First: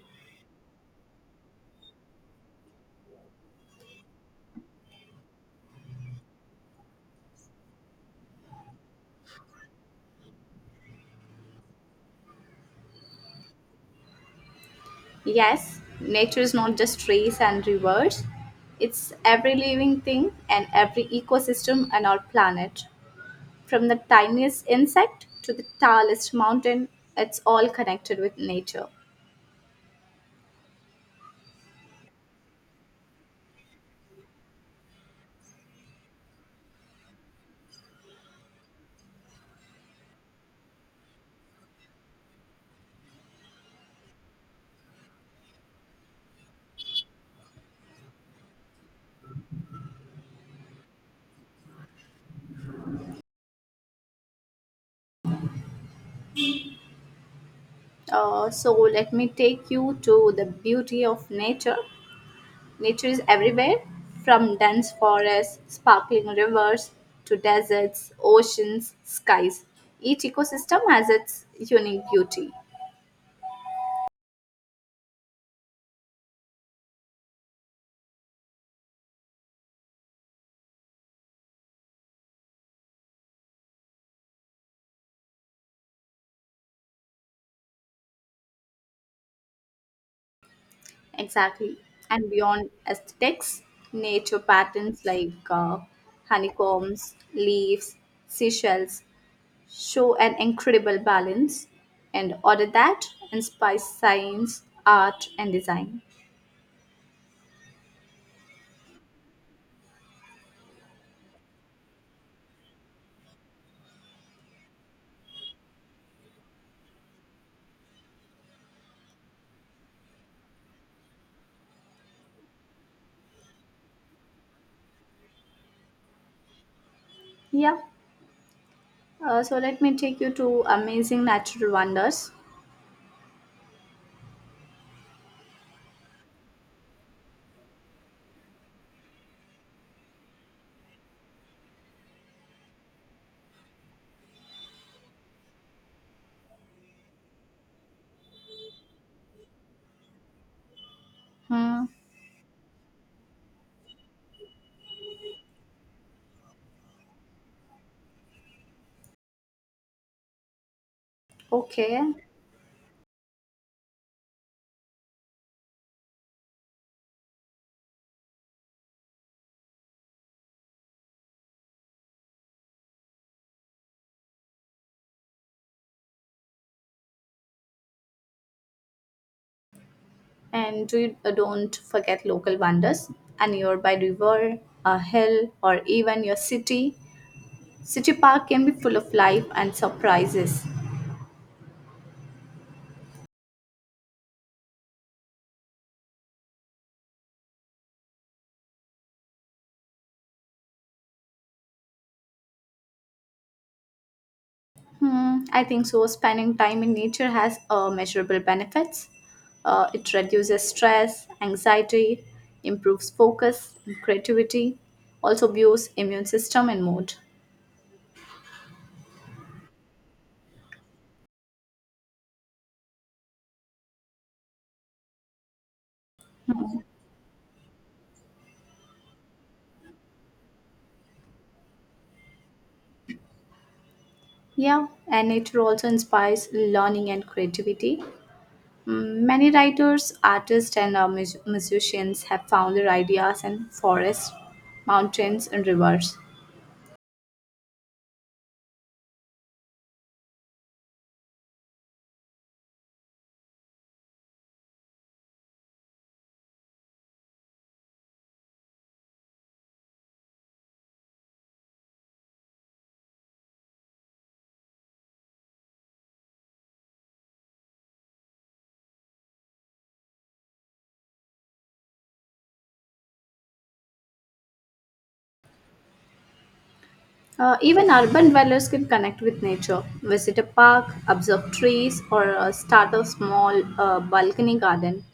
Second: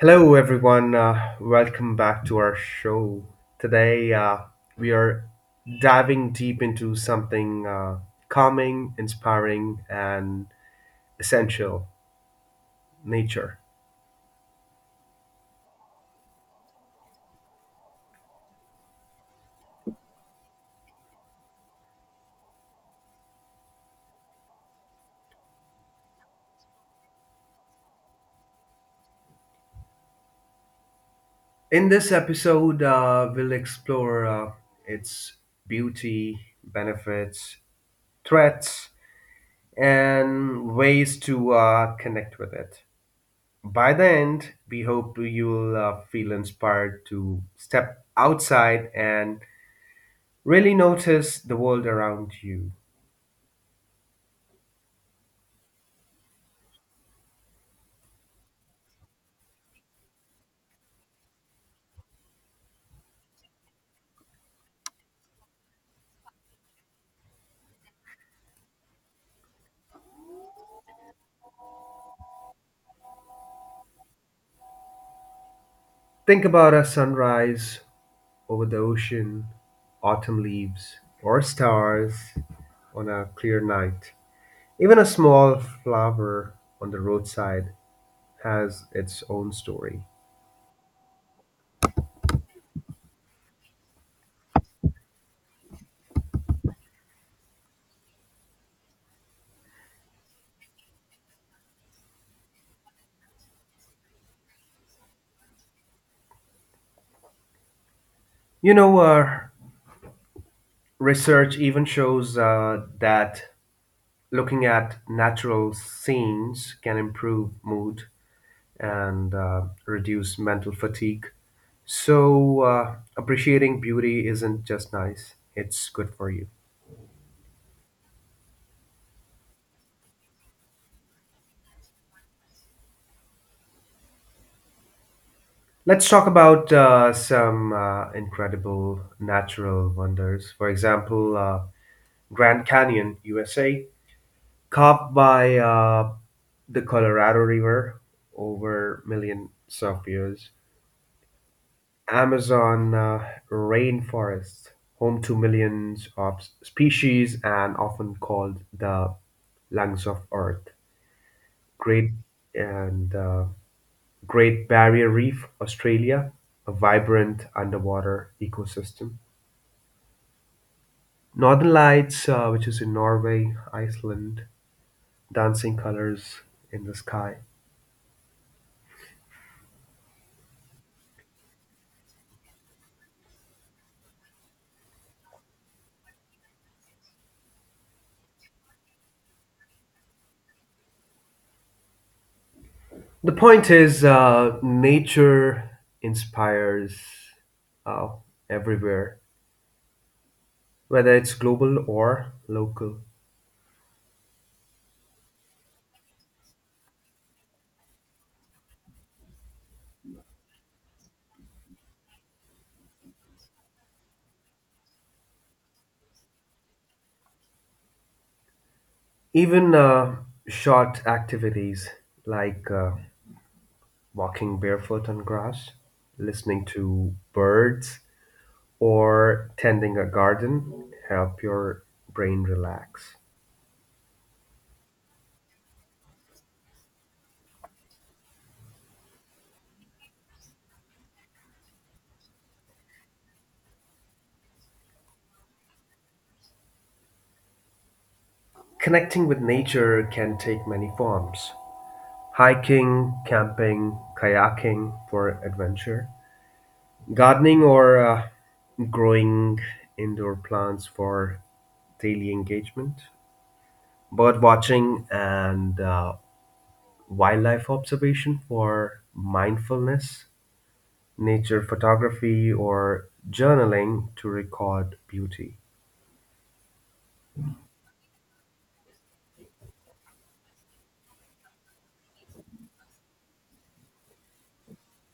Hello, everyone. Welcome back to our show. Today, we are diving deep into something calming, inspiring, and essential nature. Yes, nature is not just trees and rivers. It's every living thing and every ecosystem on our planet. From the tiniest insect to the tallest mountain, it's all connected with nature. In this episode, we'll explore its beauty, benefits, threats, and ways to connect with it. By the end, we hope you'll feel inspired to step outside and really notice the world around you. So let me take you to the beauty of nature. Nature is everywhere, from dense forests, sparkling rivers, to deserts, oceans, skies. Each ecosystem has its unique beauty. Think about a sunrise over the ocean, autumn leaves, or stars on a clear night. Even a small flower on the roadside has its own story. Exactly. And beyond aesthetics, nature patterns like honeycombs, leaves, seashells show an incredible balance and order that inspires science, art, and design. You know, uh, research even shows that looking at natural scenes can improve mood and reduce mental fatigue. So, appreciating beauty isn't just nice, it's good for you. Yeah. So let me take you to amazing natural wonders. Let's talk about some incredible natural wonders. For example, Grand Canyon, USA, carved by the Colorado River over millions of years. Hmm. Amazon rainforest, home to millions of species and often called the lungs of Earth. Okay. Great and Great Barrier Reef, Australia, a vibrant underwater ecosystem. Northern Lights, which is in Norway, Iceland, dancing colors in the sky. And don't forget local wonders, a nearby river, a hill, or even your City Park can be full of life and surprises. The point is, nature inspires uh, everywhere, whether it's global or local. Hmm, I think so. Spending time in nature has measurable benefits. It reduces stress, anxiety, improves focus and creativity, also boosts immune system and mood. Even short activities like walking barefoot on grass, listening to birds, or tending a garden help your brain relax. Yeah, and nature also inspires learning and creativity. Many writers, artists, and musicians have found their ideas in forests, mountains, and rivers. Connecting with nature can take many forms: hiking, camping, kayaking for adventure, gardening, or growing indoor plants for daily engagement, bird watching, and wildlife observation for mindfulness, nature photography, or journaling to record beauty. Even urban dwellers can connect with nature, visit a park, observe trees, or start a small balcony garden,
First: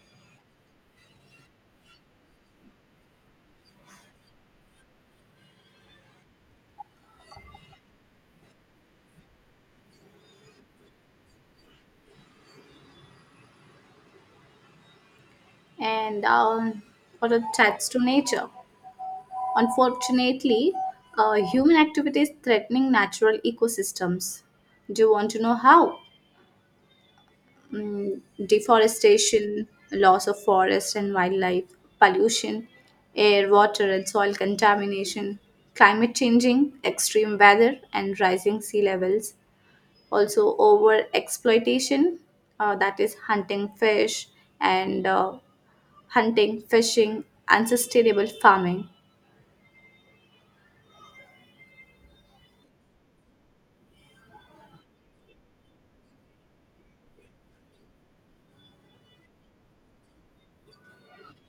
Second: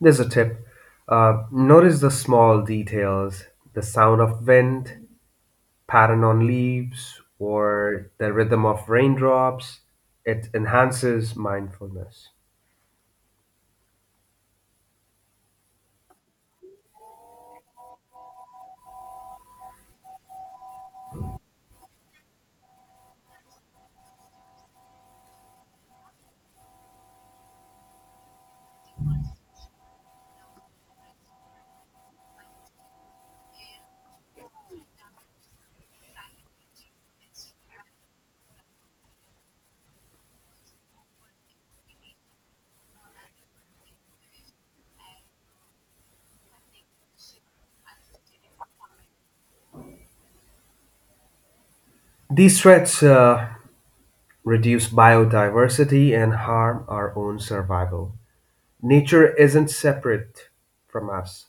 There's a tip. Notice the small details, the sound of wind, pattern on leaves, or the rhythm of raindrops. It enhances mindfulness. and or attach to nature. Unfortunately, human activity is threatening natural ecosystems. Do you want to know how? Mm, deforestation, loss of forest and wildlife, pollution, air, water, and soil contamination, climate changing, extreme weather, and rising sea levels, also over exploitation, that is hunting fish and hunting fishing, unsustainable farming. These threats reduce biodiversity and harm our own survival. Nature isn't separate from us,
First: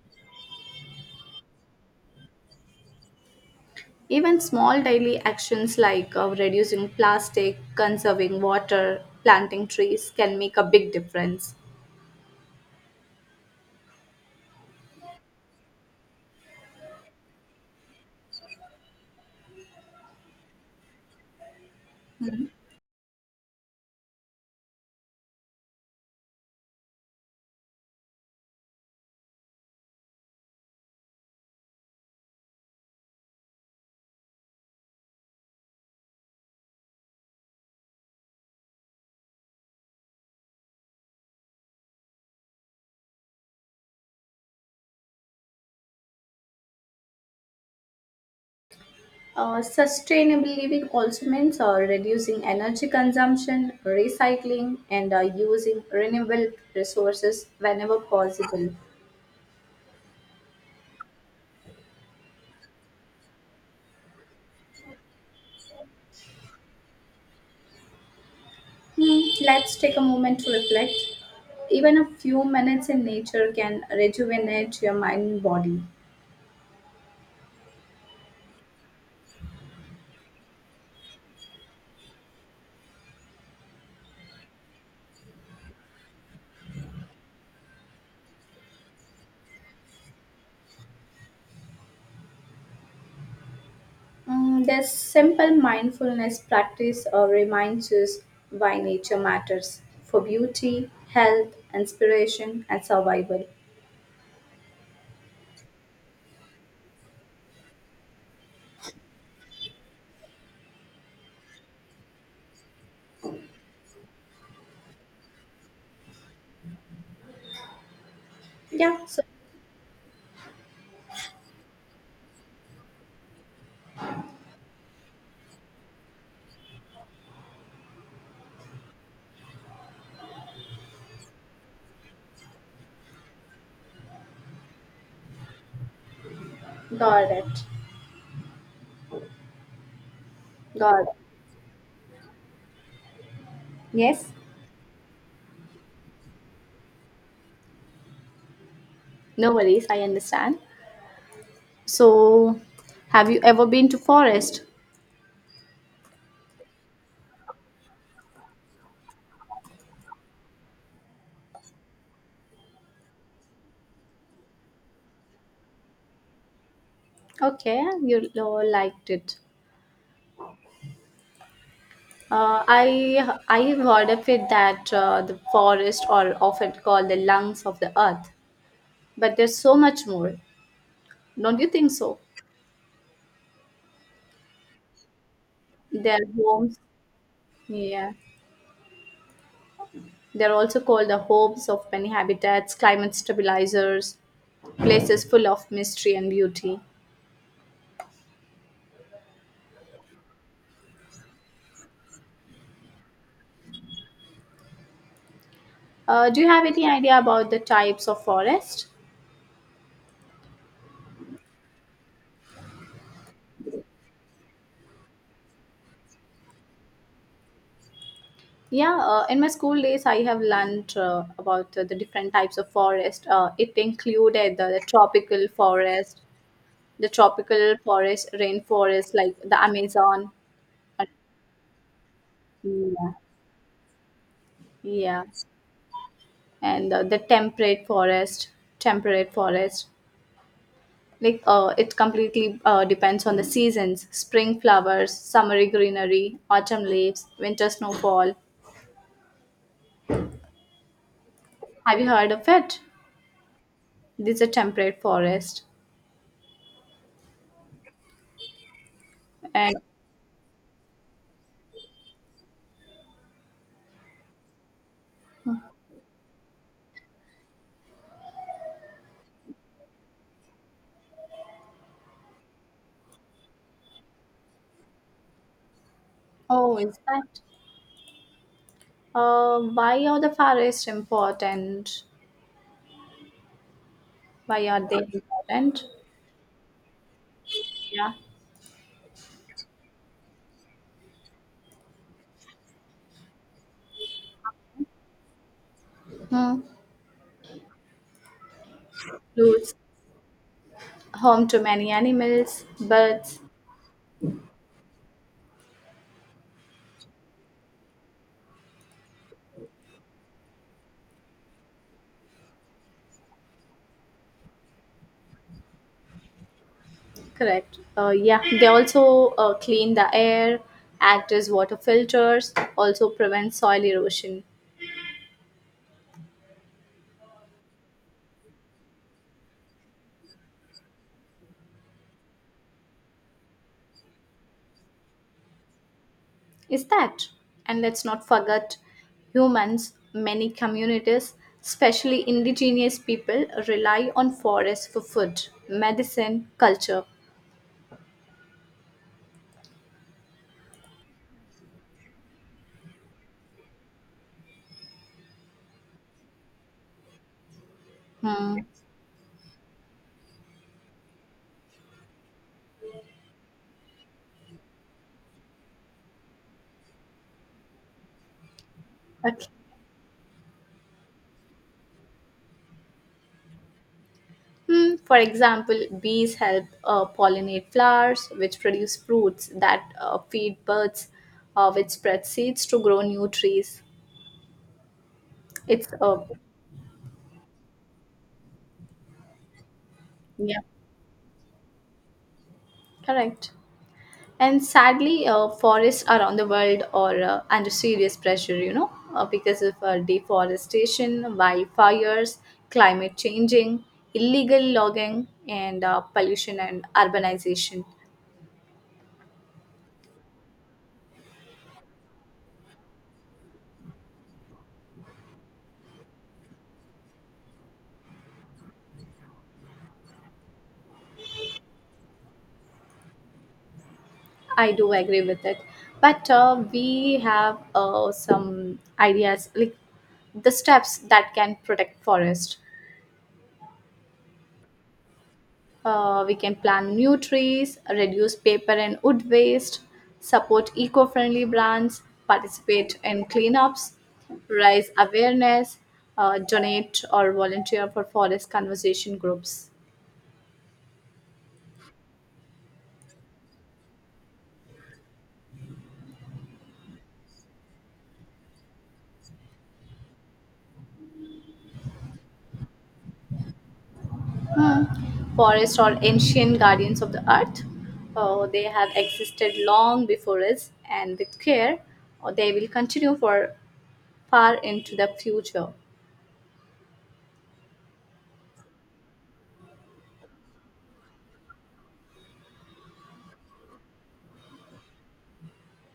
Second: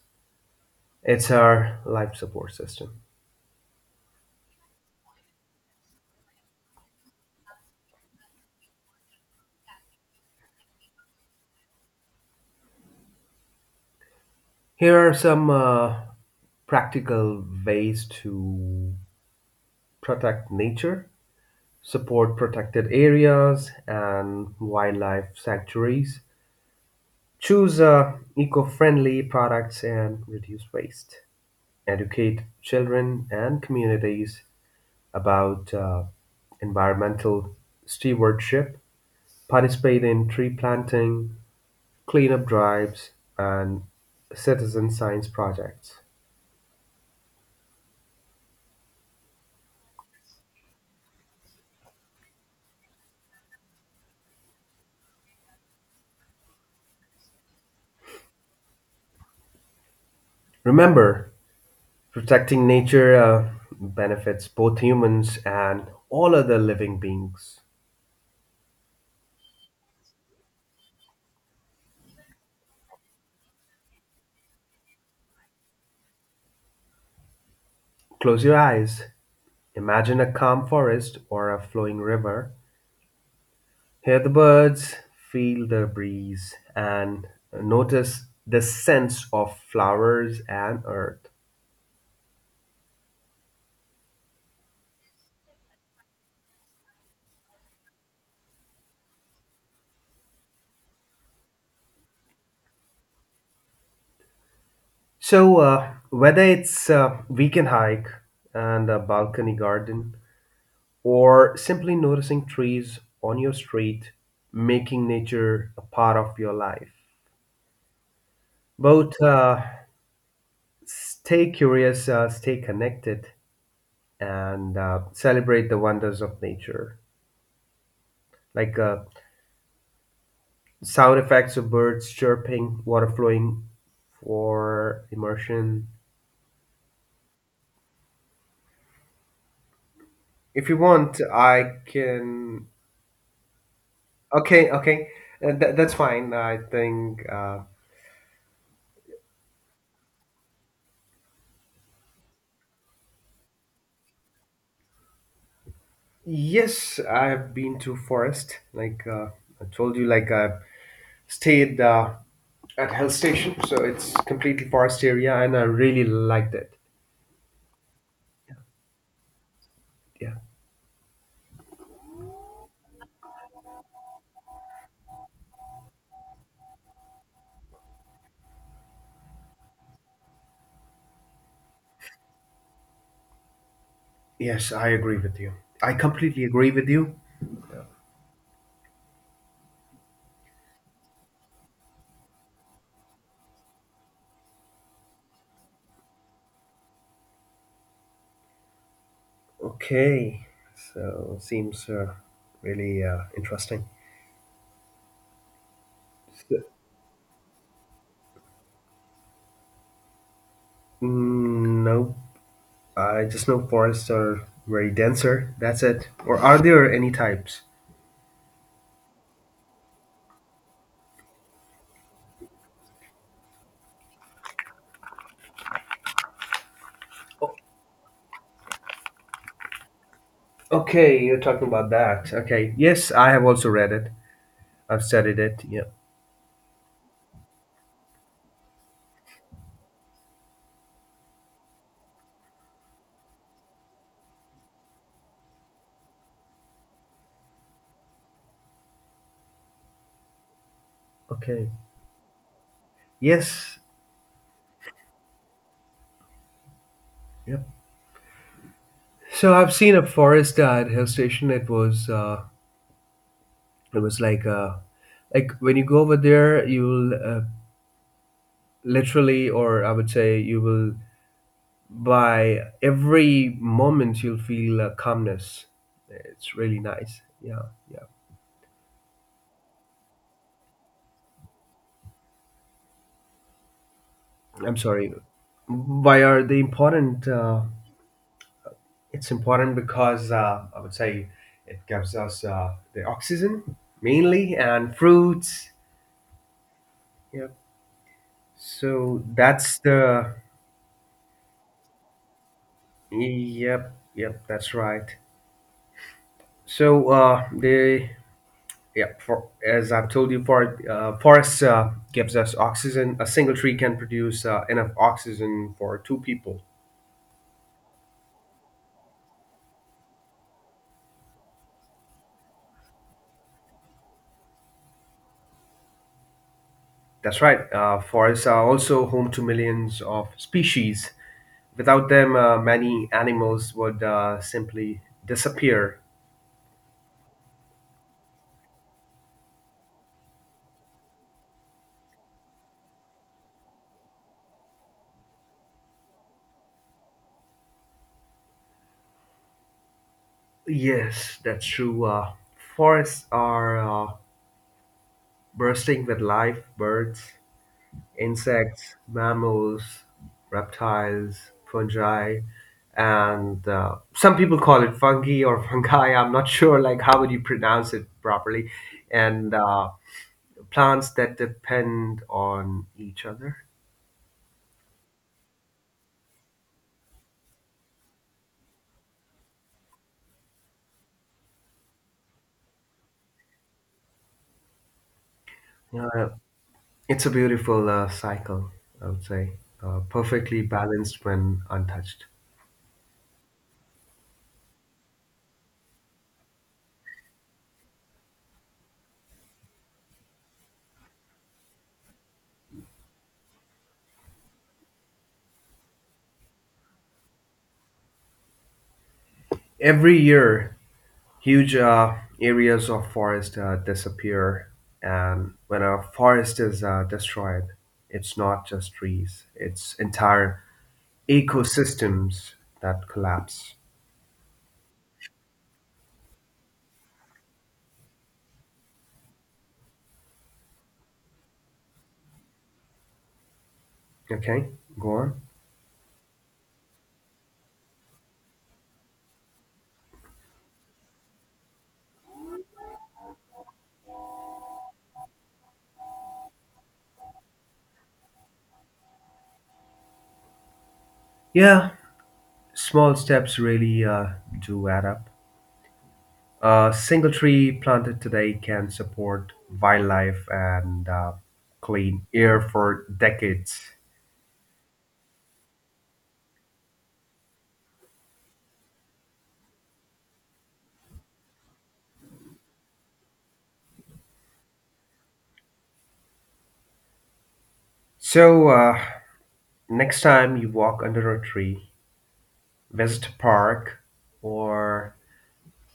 it's our life support system. Even small daily actions like reducing plastic, conserving water, planting trees can make a big difference. Here are some practical ways to protect nature. Support protected areas and wildlife sanctuaries, choose eco-friendly products and reduce waste, educate children and communities about environmental stewardship, participate in tree planting, cleanup drives, and citizen science projects. Sustainable living also means reducing energy consumption, recycling, and using renewable resources whenever possible. Remember, protecting nature benefits both humans and all other living beings. Hmm, let's take a moment to reflect. Even a few minutes in nature can rejuvenate your mind and body. Close your eyes. Imagine a calm forest or a flowing river. Hear the birds, feel the breeze, and notice the sense of flowers and earth. This simple mindfulness practice reminds us why nature matters for beauty, health, inspiration, and survival. So, whether it's a weekend hike and a balcony garden, or simply noticing trees on your street, making nature a part of your life, Yeah, both so stay curious, stay connected, and celebrate the wonders of nature. Like sound effects of birds chirping, water flowing for immersion. got it. If you Got it. want, I can. Yes, Okay, okay, that's fine. I think no worries, I understand. So, have you ever been to forest? yes, I have been to forest. Like I told you, like I stayed at hill station, so it's completely forest area, and I really liked it. Okay, you liked it. Yeah. I've heard of it that the forests are often called the lungs of the earth, but there's so much more. Don't you think so? Yes, I agree with you. I Their completely agree homes, with you. yeah, they're also called the homes of many habitats, climate stabilizers, places full of mystery and beauty. Okay, so seems really interesting. Do you have any idea about the types of forest? Mm, no, I just know forests are very denser. That's it. Or are there any types? Yeah, in my school days, I have learned about the different types of forest. It included the tropical forest, The O- tropical forest, rainforest like the Amazon. and- Okay, you're talking about that. Okay. Yes, yeah, I have also read it. I've yeah, studied it. Yeah. and the temperate forest. Like it completely depends on the seasons: spring flowers, summery greenery, autumn leaves, winter snowfall. Okay. Have you heard of it? Yes. This is a temperate forest, Yep. So I've and seen a forest at hill station. It was like when you go over there, you'll literally, or I would say, you will, by every moment you'll feel a calmness. It's oh, really is nice, that? yeah. Yeah. Why are the forests important? Why I'm are they sorry. important? Why are they important? Yeah. It's important because I would say it gives us the oxygen mainly and fruits. Hmm. Yep, so Roots, that's the. home to many animals, birds. Yep, yep, that's right. so the Yeah, as I've told you, forests gives us oxygen. A single tree can produce enough oxygen for 2 people. Correct. Yeah, they also clean the air, act as water filters, also prevent soil erosion. That's right. Forests are also home to millions of species. Without them, many animals would simply disappear. Is that? And let's not forget humans, many communities, especially indigenous people, rely on forests for food, medicine, culture. Yes, that's true. Forests are bursting with life: birds, Hmm. insects, mammals, reptiles, fungi, and some people call it fungi or fungi. I'm not sure, like how would you pronounce it properly, Okay. and plants that depend on each other. For example, bees help pollinate flowers, which produce fruits that feed birds, which spread seeds to grow new trees. It's, Uh, it's a beautiful cycle, I would say, yeah, perfectly balanced when untouched. correct. And sadly, forests around the world are under serious pressure, because of deforestation, wildfires, climate changing, illegal logging, and pollution and urbanization. Every year, huge areas of forest disappear, and when a forest is destroyed, it's not just trees, it's entire ecosystems that collapse. I do agree with it. But we have some ideas like the steps that can protect forest. Okay, go on. We can plant new trees, reduce paper and wood waste, support eco-friendly brands, participate in cleanups, raise awareness, donate or volunteer for forest conservation groups. Yeah, small steps really do add up. A single tree planted today can support wildlife and clean air for decades. Forests are ancient guardians of the earth. They have existed long before us, and with care, they will continue for far into the future. So, next time you walk under a tree, West Park, or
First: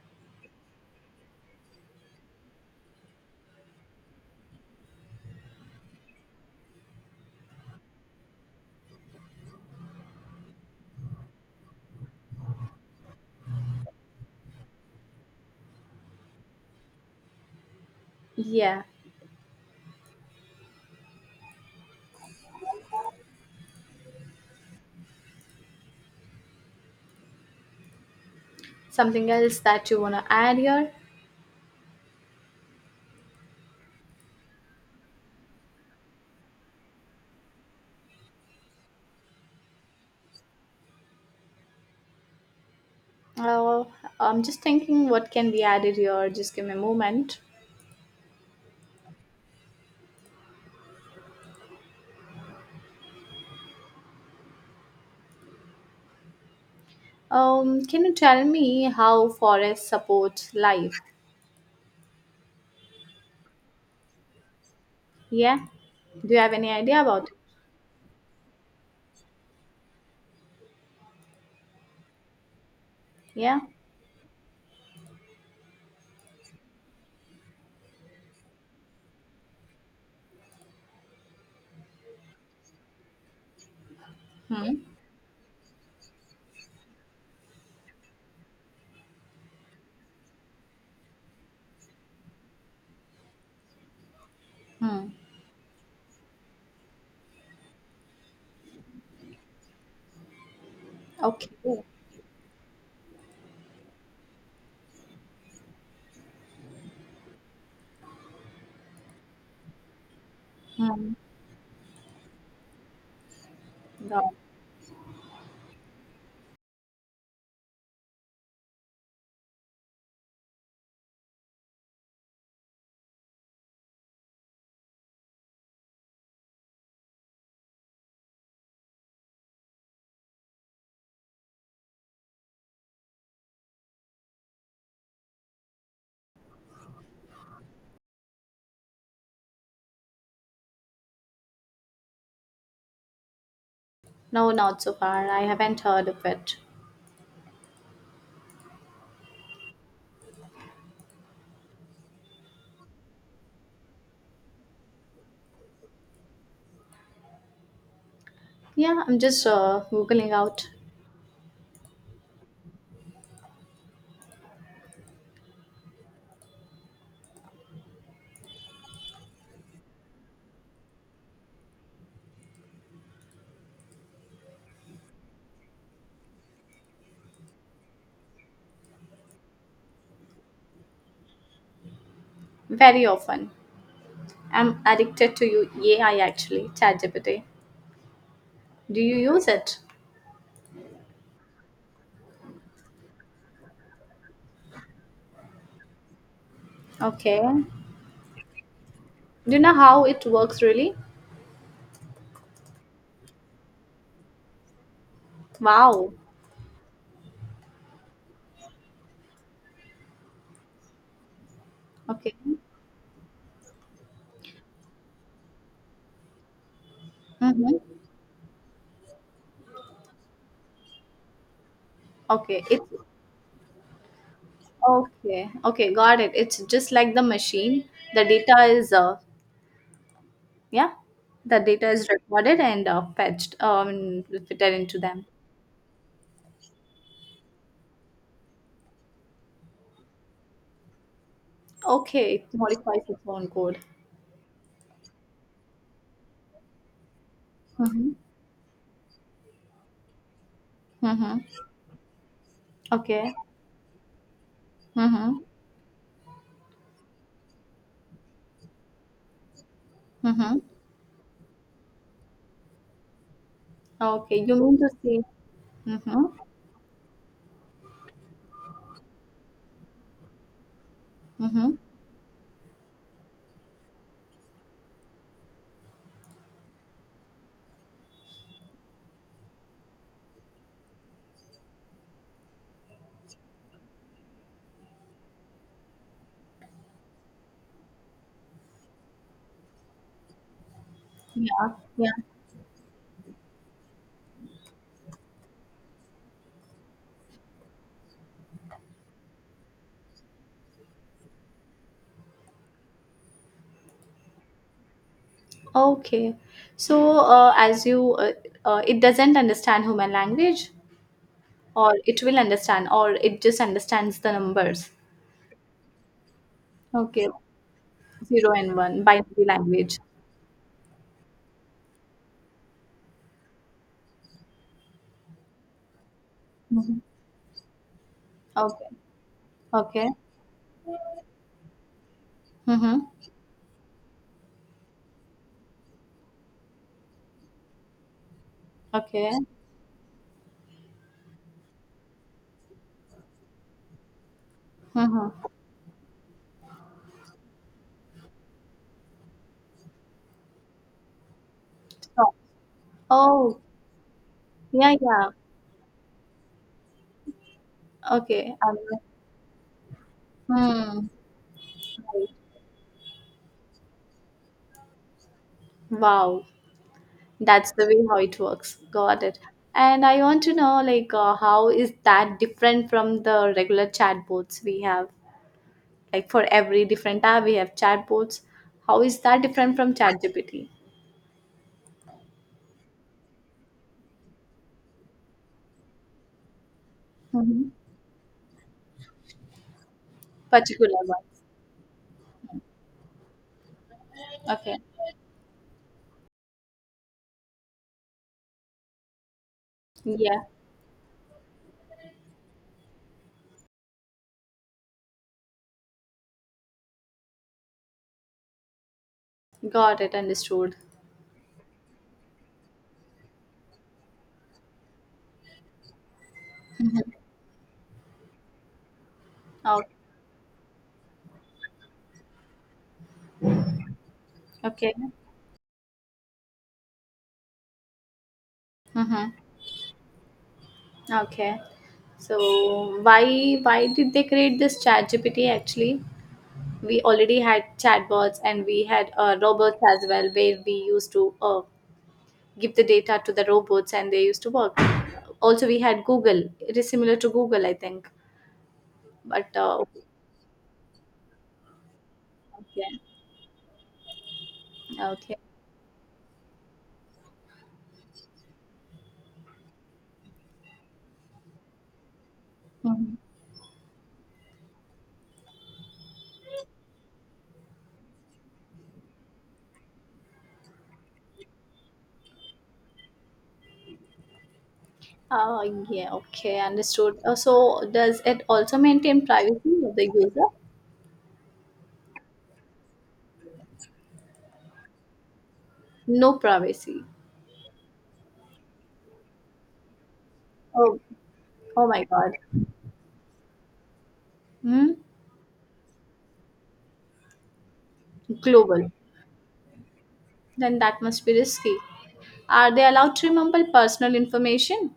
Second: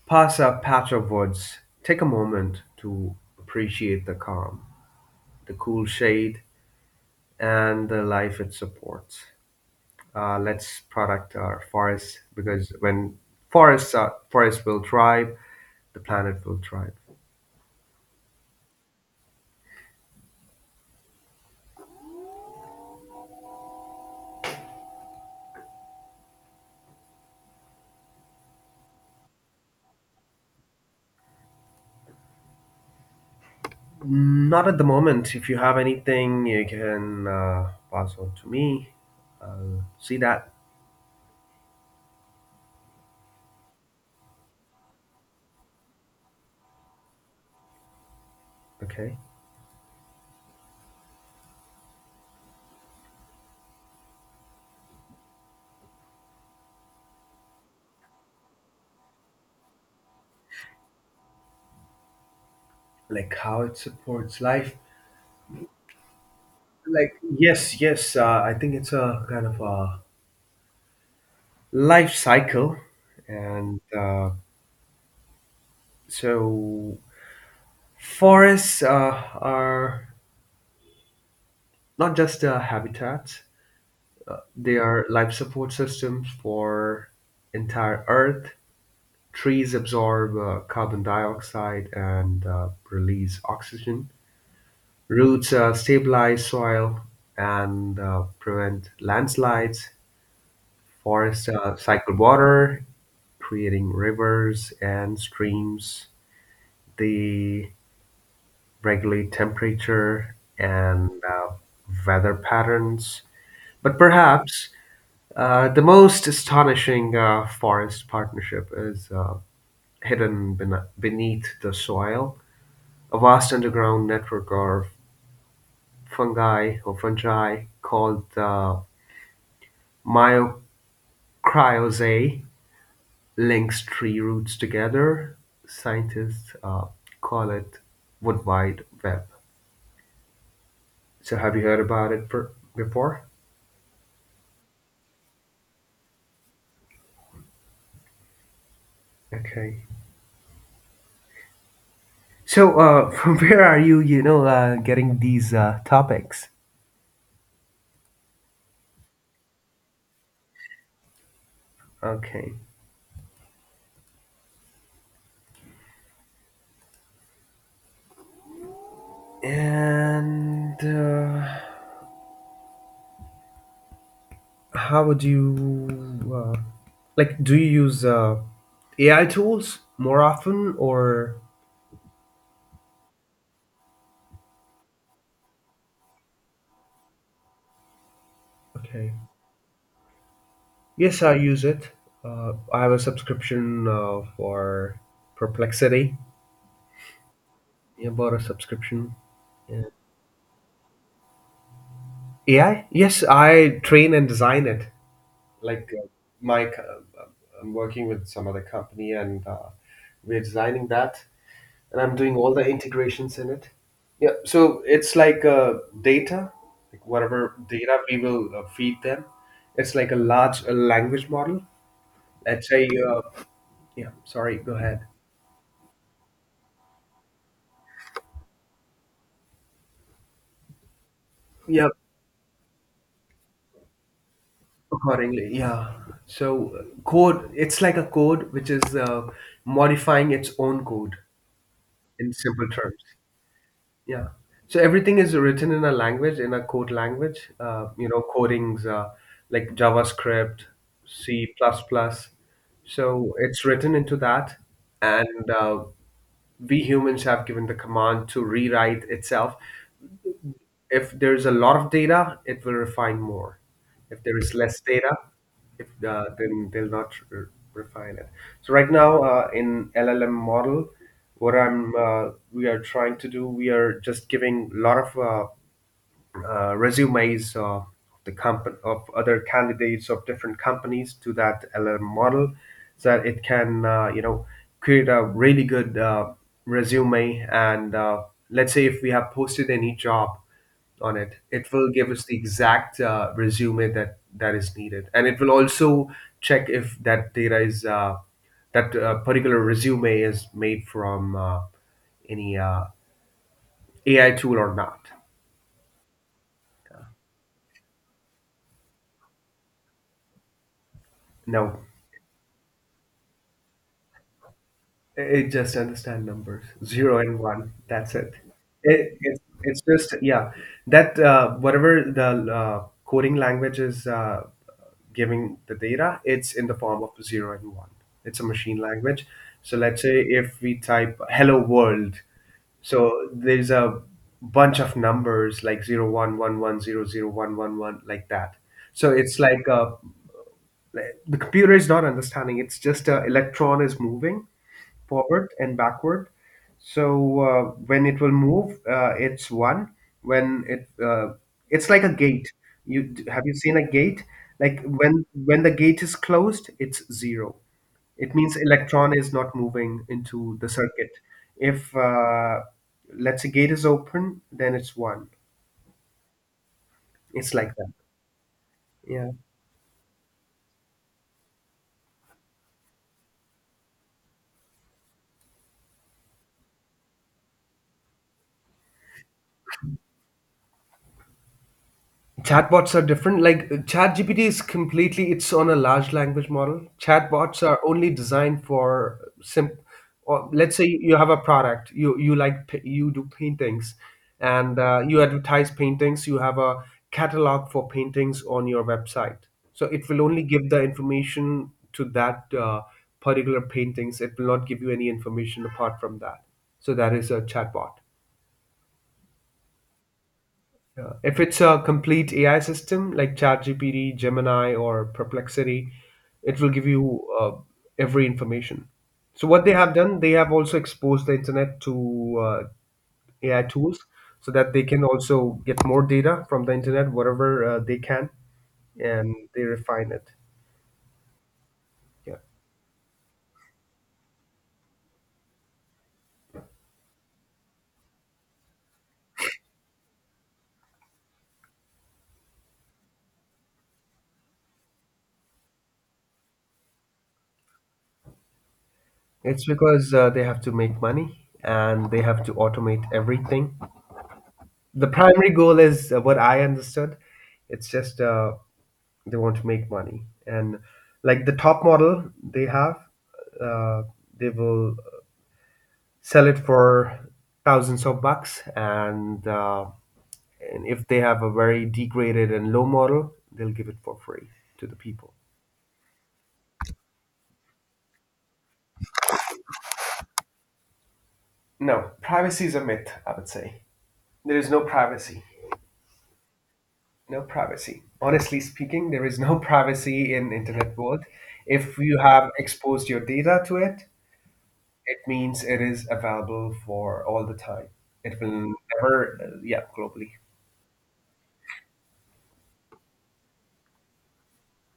past a patch of Woods, take a moment to appreciate the calm, the cool shade, and the life it supports. Let's protect our forests, because when forests will thrive, the planet will thrive. Yeah. Something else that you want to add here? Not at the moment. If you have anything, you can pass on to me. I'll see that. Uh, I'm just thinking what can be added here. Just give me a moment. Okay, Can you tell me how forests support life? like how it supports life. Yeah. Do you have any idea Like, about it? yes, yes, I think it's a kind of a life cycle, Yeah. and so forests are not just habitats, Hmm. they are life support systems for entire earth. Trees absorb carbon dioxide and release oxygen. Hmm. Roots stabilize soil and prevent landslides. Forests Okay. Cycle water, creating rivers and streams. They regulate temperature and Hmm. Weather patterns. But Got it. perhaps the most astonishing forest partnership is hidden beneath the soil. A vast underground network of fungi or fungi called the myocryozae links tree roots together. Scientists call it woodwide web. So have you heard about it before? No, not so far. I haven't heard of it. Okay. So from where are you? You know, getting these topics. Yeah, I'm just googling out Okay. And how would you like? Do you use AI tools more often, or very often. I'm addicted to you AI actually, ChatGPT. Do okay? you use it? Yes, I use it. I have a subscription for Perplexity. Okay. Do Yeah, I bought a subscription. you know Yeah. how it works really? AI? Yes, I train and design it. Like Wow. my co- uh, I'm working with some other company, and we're designing that, and I'm Okay. doing all the integrations in it. Yeah, so it's like data, like whatever Mm-hmm. data we will feed them. It's like a large language model. Okay. Let's It's say, yeah, sorry, go ahead. okay. Okay, got it. It's just like the machine. The data is yeah, the Yeah, data is recorded and fetched, fitted into them. accordingly, yeah. So code, it's like a code which is modifying its own code in Okay, it simple terms. modifies its own code. Yeah. So everything is written in a language, in a code language. You Mm-hmm. know, codings like JavaScript, Mm-hmm. C++. Plus plus. So Okay. it's written into that, Mhm. and we humans have given the command to rewrite itself. Mhm. If there's a lot of data, it will refine more. If there Okay, is you mean less to data, say if mhm. then they'll not re- refine it. So right now in LLM model, what Mhm. I'm we are trying to do, we are just giving a lot of resumes of of other candidates of different companies to that LLM model, so that it can, you know, create a really good resume. And let's say if we have posted any job on it, Yeah. it will give Yeah. us the exact resume that is needed, and it will also check if that data is that particular resume is made from any AI tool or not. Okay. So, as you it doesn't understand human language, No. or it will understand, or it just understands the numbers. It just understand numbers, zero Okay. and one. That's it. 0 and 1 It, it's binary it's language. just yeah. That whatever the coding language is giving the data, it's in the Mhm. form of 0 and 1. It's a machine Okay. language. So let's Okay. say if we type "hello world," Mhm. so there's a bunch of numbers like 0 1 1 1 0 0 1 1 1, like that. So Okay. it's like a like, the computer is not understanding, it's just a electron is moving Mhm. forward and backward. So when it will move, it's one. When it it's like a So- gate. Have you Oh, seen a gate? Like yeah, when yeah. The gate is closed, it's zero. It Okay. means Um, electron is not moving into the hmm. circuit. If Right. Let's say gate is open, then it's one. Wow. It's That's like the that, way how it works. Got yeah. it. And I want to know, like, how is that different from the regular chatbots we have? Like, for every different tab, we have chatbots. How is that different from ChatGPT? Chatbots are different. Like ChatGPT is completely, it's on a large language model. Chatbots Mm-hmm. are only designed for simple. Or let's say Particular you have a ones. product. You you do paintings, Okay. and you advertise paintings. You have a catalog for paintings on your website. So it will only Yeah. give the information to that particular paintings. It will not give you any information apart from that. So that is a chatbot. Got it. Understood. Yeah. If it's a complete AI system like ChatGPT, Gemini, or Perplexity, it will give you Mm-hmm. Every information. So what they Oh, have done, they have also exposed the internet to AI tools, so that they okay. can also get more data from the internet, whatever they can, Mm-hmm. and they refine it. Okay. Yeah, So why did they create this ChatGPT actually? We already had chatbots, and we had robots as well, where we used to give the data to the robots and they used to work. Also, we had Google. It is similar to Google, I think, but it's because they have to make money and they have to okay, automate everything. The okay. primary goal is what I understood. It's just they want to make money and like the top model they have Mhm. uh, they will sell it for thousands of bucks and if they have a very degraded and low model, they'll give it for free to the people. uh, yeah, okay, understood. So, does it also maintain privacy of the user? No, privacy is a myth, I would say. There is no privacy. No privacy. No privacy, honestly speaking, there is no privacy in internet Oh. world Oh if my you god. have exposed your data to it. Hmm? It means it is available for all the time. It will Global. never, yeah, globally. Then that must be risky. Are they allowed to remember personal information?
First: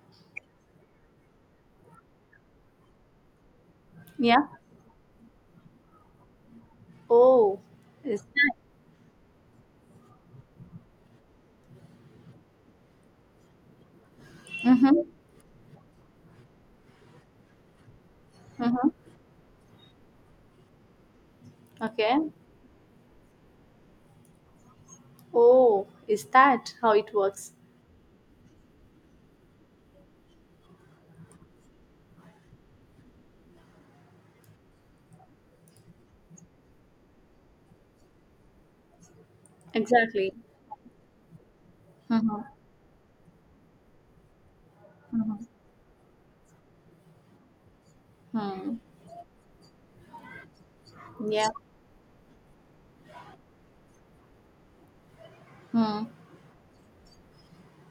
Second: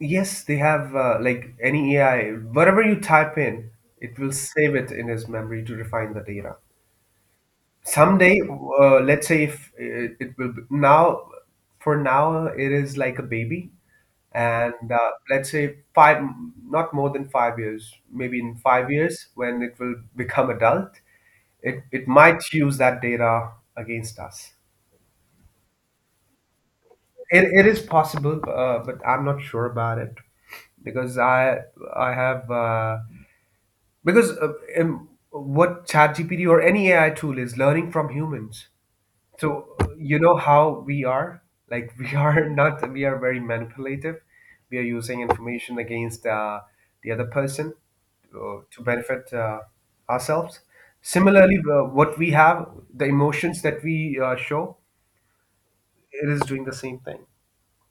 Yes, they have like any AI, whatever you type in, it will Yeah. save it in its memory to refine the data. Oh. Is Someday, that? Let's say if it will be, for now, it is like a baby. And Mm-hmm. Let's say not more than 5 years, maybe in Mm-hmm. 5 years when it will become adult, it Okay. might use that data against us. Oh, is that how it works? It is possible, but I'm not sure about it because I have because in what ChatGPT or any AI tool is learning from humans. So you Exactly. know how we are like we Mm-hmm. are not we are very manipulative. We are using Mm-hmm. information against the other person Hmm. to benefit ourselves. Yeah. Similarly, what we have, the emotions that we show, Hmm. it is doing the same thing.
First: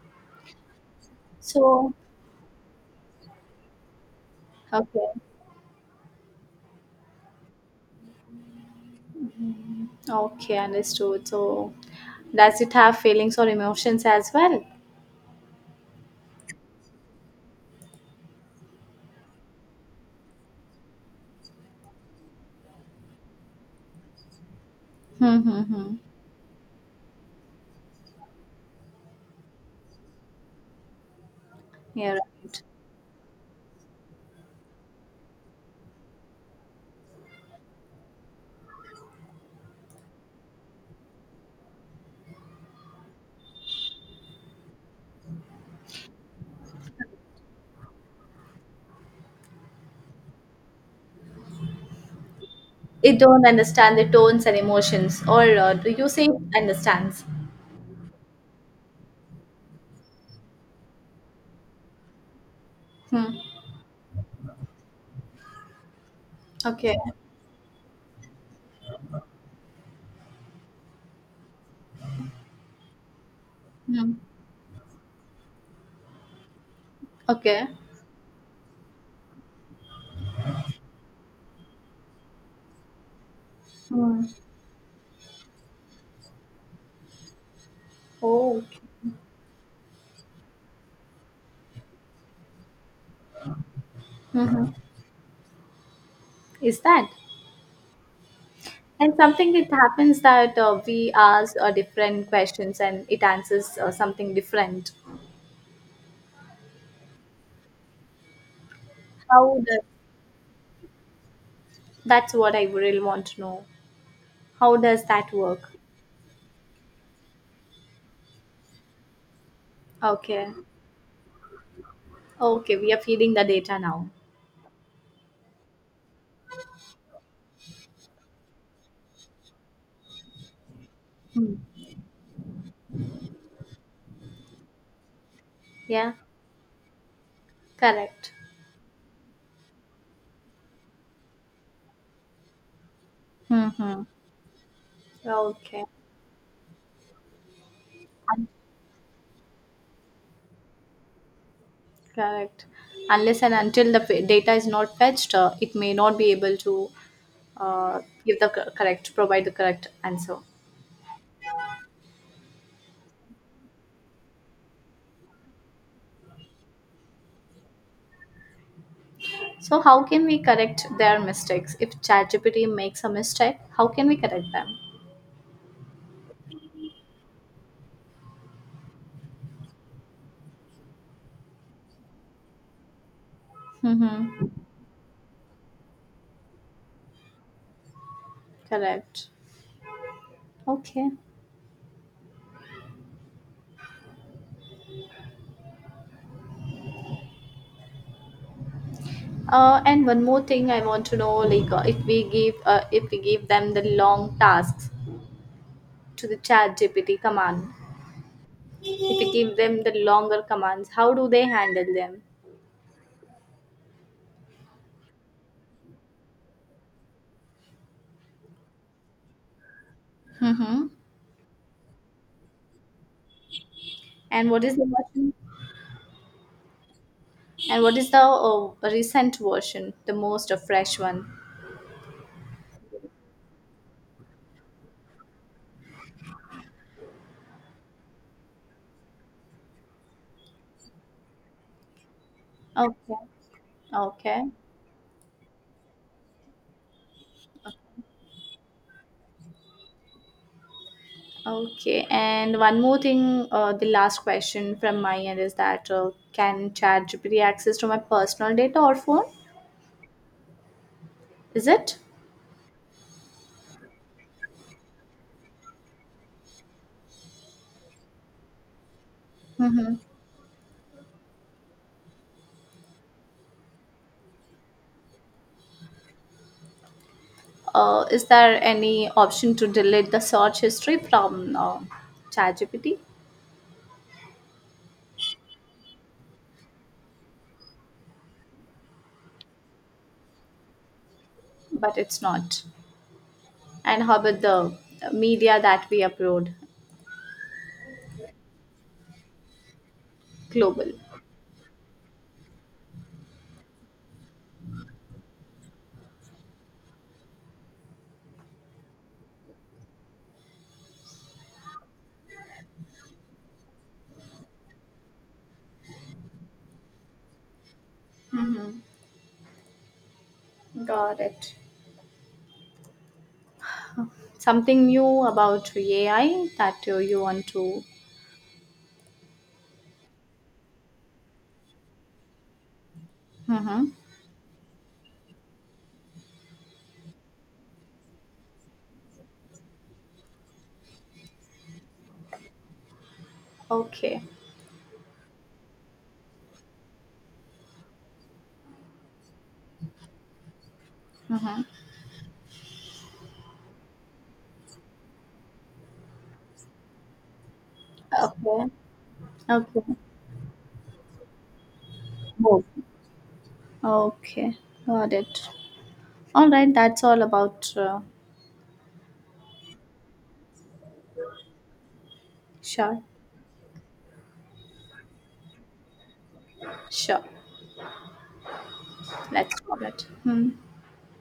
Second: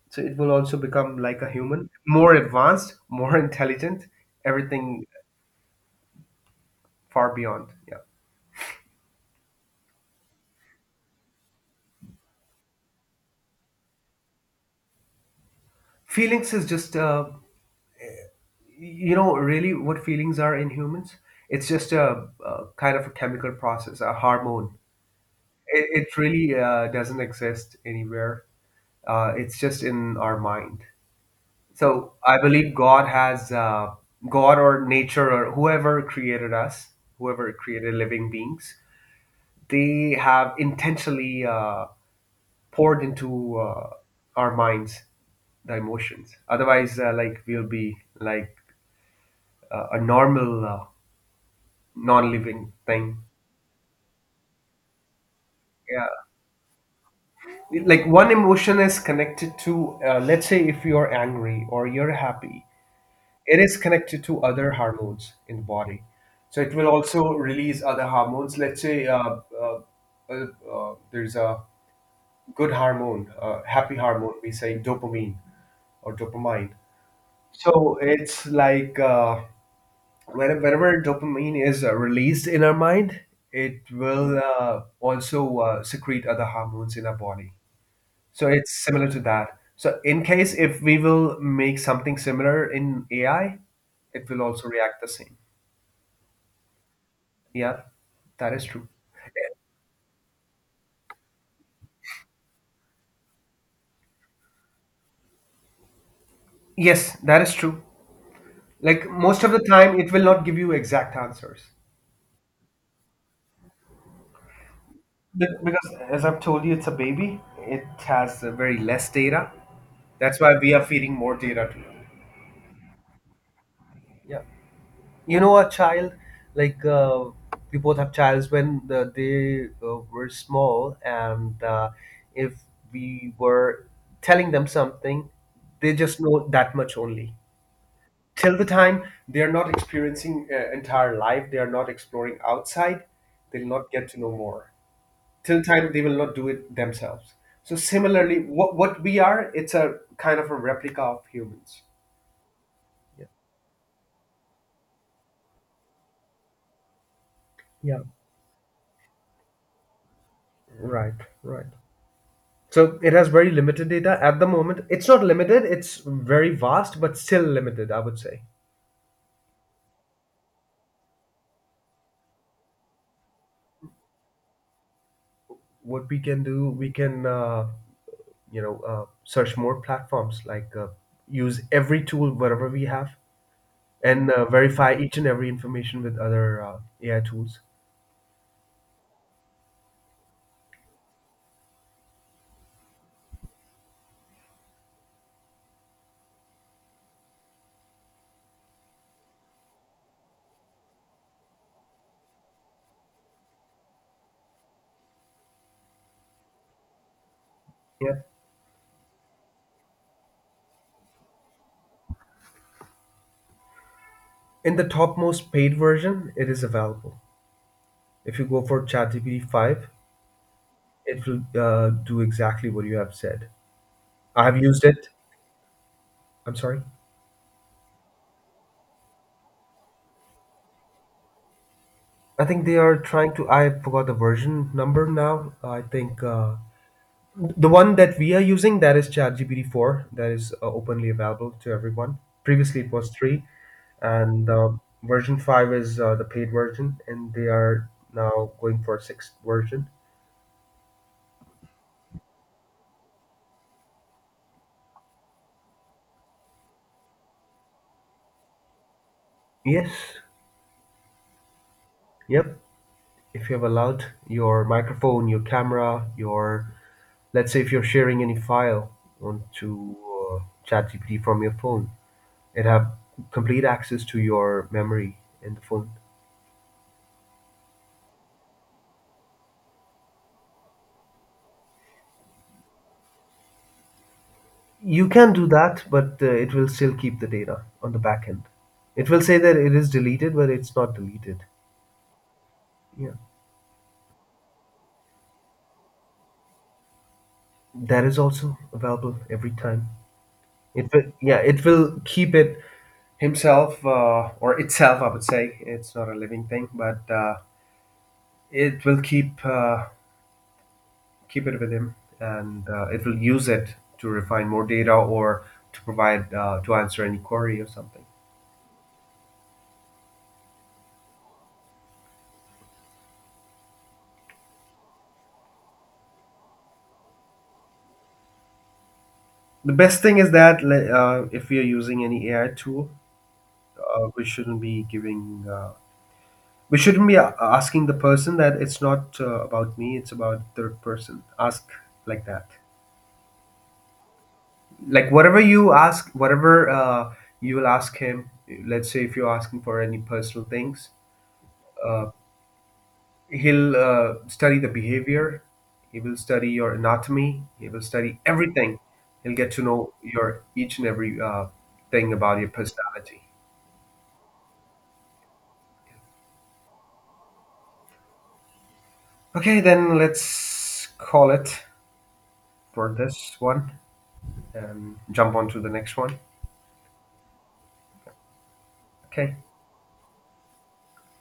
So it will also become like a human, So, more advanced, more intelligent, everything okay. far beyond. Yeah. Okay, understood. So, does it have feelings or emotions as well? Feelings is just, you know, really what feelings are in humans. It's just a kind of a chemical process, a hormone. Mm-hmm. It really doesn't exist anywhere. It's just in our mind. So Yeah, I right. believe God has God or nature or whoever created us, whoever created living beings, they have intentionally. Poured into our minds the emotions, otherwise like we'll be like a normal non-living thing. It don't understand the tones and emotions, or do Yeah, you say it understands? like one emotion is connected to let's say if you're angry or you're happy, Hmm. it is connected to other hormones in the body, so it will Okay. also release other hormones. Let's say uh, there's a good hormone, happy Hmm. hormone, we say dopamine or dopamine. Okay. So it's like whenever dopamine is released in our mind, it Hmm. will also secrete other hormones in our body. So Oh. it's similar to that. So in case if we will make something similar in AI, it will Mm-hmm. also react the same. Is that? Yeah, that is true. And something, it happens that we ask different questions and it answers something different. Yes, that is true. Like most of How the does time, it will not give you exact answers. That's what I really want to know. How does that work? Because as I've told you, it's a baby. It has very less data. That's Okay. why we are feeding more data to them. Okay, we are feeding the data now. Yeah, you know a child, like we both have childs when they were small Hmm. and if we were telling them something, they Yeah, just know that much only. correct. Till the time they are not experiencing entire life, they are not exploring outside, they'll not Mm-hmm. get to know more. Till the Okay. time they will not do it themselves. So similarly, Un- what we are, it's a kind of a replica of humans. Correct. Yeah, Unless and until the data is not fetched, it may not be able to yeah. uh, give the correct, provide the correct answer. Right, right. So it has very limited data at the moment. It's not limited, it's very vast, but still limited, I would say. So, how can we correct their mistakes? If ChatGPT makes a mistake, how can we correct them? What we can do, we can, search more platforms, like use every tool, whatever we have, and Mm-hmm. verify each and every information with other AI tools. Correct. Okay. And one more thing I want to know, like, if we give them the long tasks to the ChatGPT command, Yeah. if we give them the longer commands, how do they handle them? In the topmost paid version, it is available. If you go for ChatGPT 5, Mm-hmm. it will do exactly what you have said. I And have what is used the it. version? I'm sorry. And what is the recent version, the most fresh one? I think they are trying to. I forgot the version number now. I think the one that we are using, that is ChatGPT four. That is openly available to everyone. Previously, it was Okay. three, Okay. and version five is the paid version, and they are now going for a sixth version. Okay, and one more thing, the last question from my end is that can ChatGPT access to my personal data or phone? Yes. Is it? Yep. If you have allowed your microphone, your camera, your, let's say if you're sharing any file onto Mm-hmm. ChatGPT from your phone, it have complete access to your memory in the phone. Is there any option to delete the search history from ChatGPT? You can do that, but it will still keep the data on the back end. It will say that it is deleted, but it's not deleted. But it's not. Yeah, And how about the media that we upload? that is also available every time. Global. It will, yeah, it will keep it himself, or itself, I would say. It's not a living thing, but it will keep it with him, and it will use it to refine more data or to provide to answer any query or something. Got it. Something new about AI that you want to. The best thing is that if we are using any AI tool, Mm-hmm. We shouldn't be we shouldn't be asking the person that it's not about me, it's about third person. Ask like that. Okay. Like whatever you ask, whatever you will ask him, let's say if you're asking for any personal things, Mm-hmm. uh, he'll study the behavior, he will study your anatomy, he will study Okay. everything. He'll get to know Okay. your each and every thing about your Move. personality. Okay, got it. All right, that's all about Okay, then let's call it for sure, this one and jump on to the next one. sure. Okay. Let's call it. Hmm.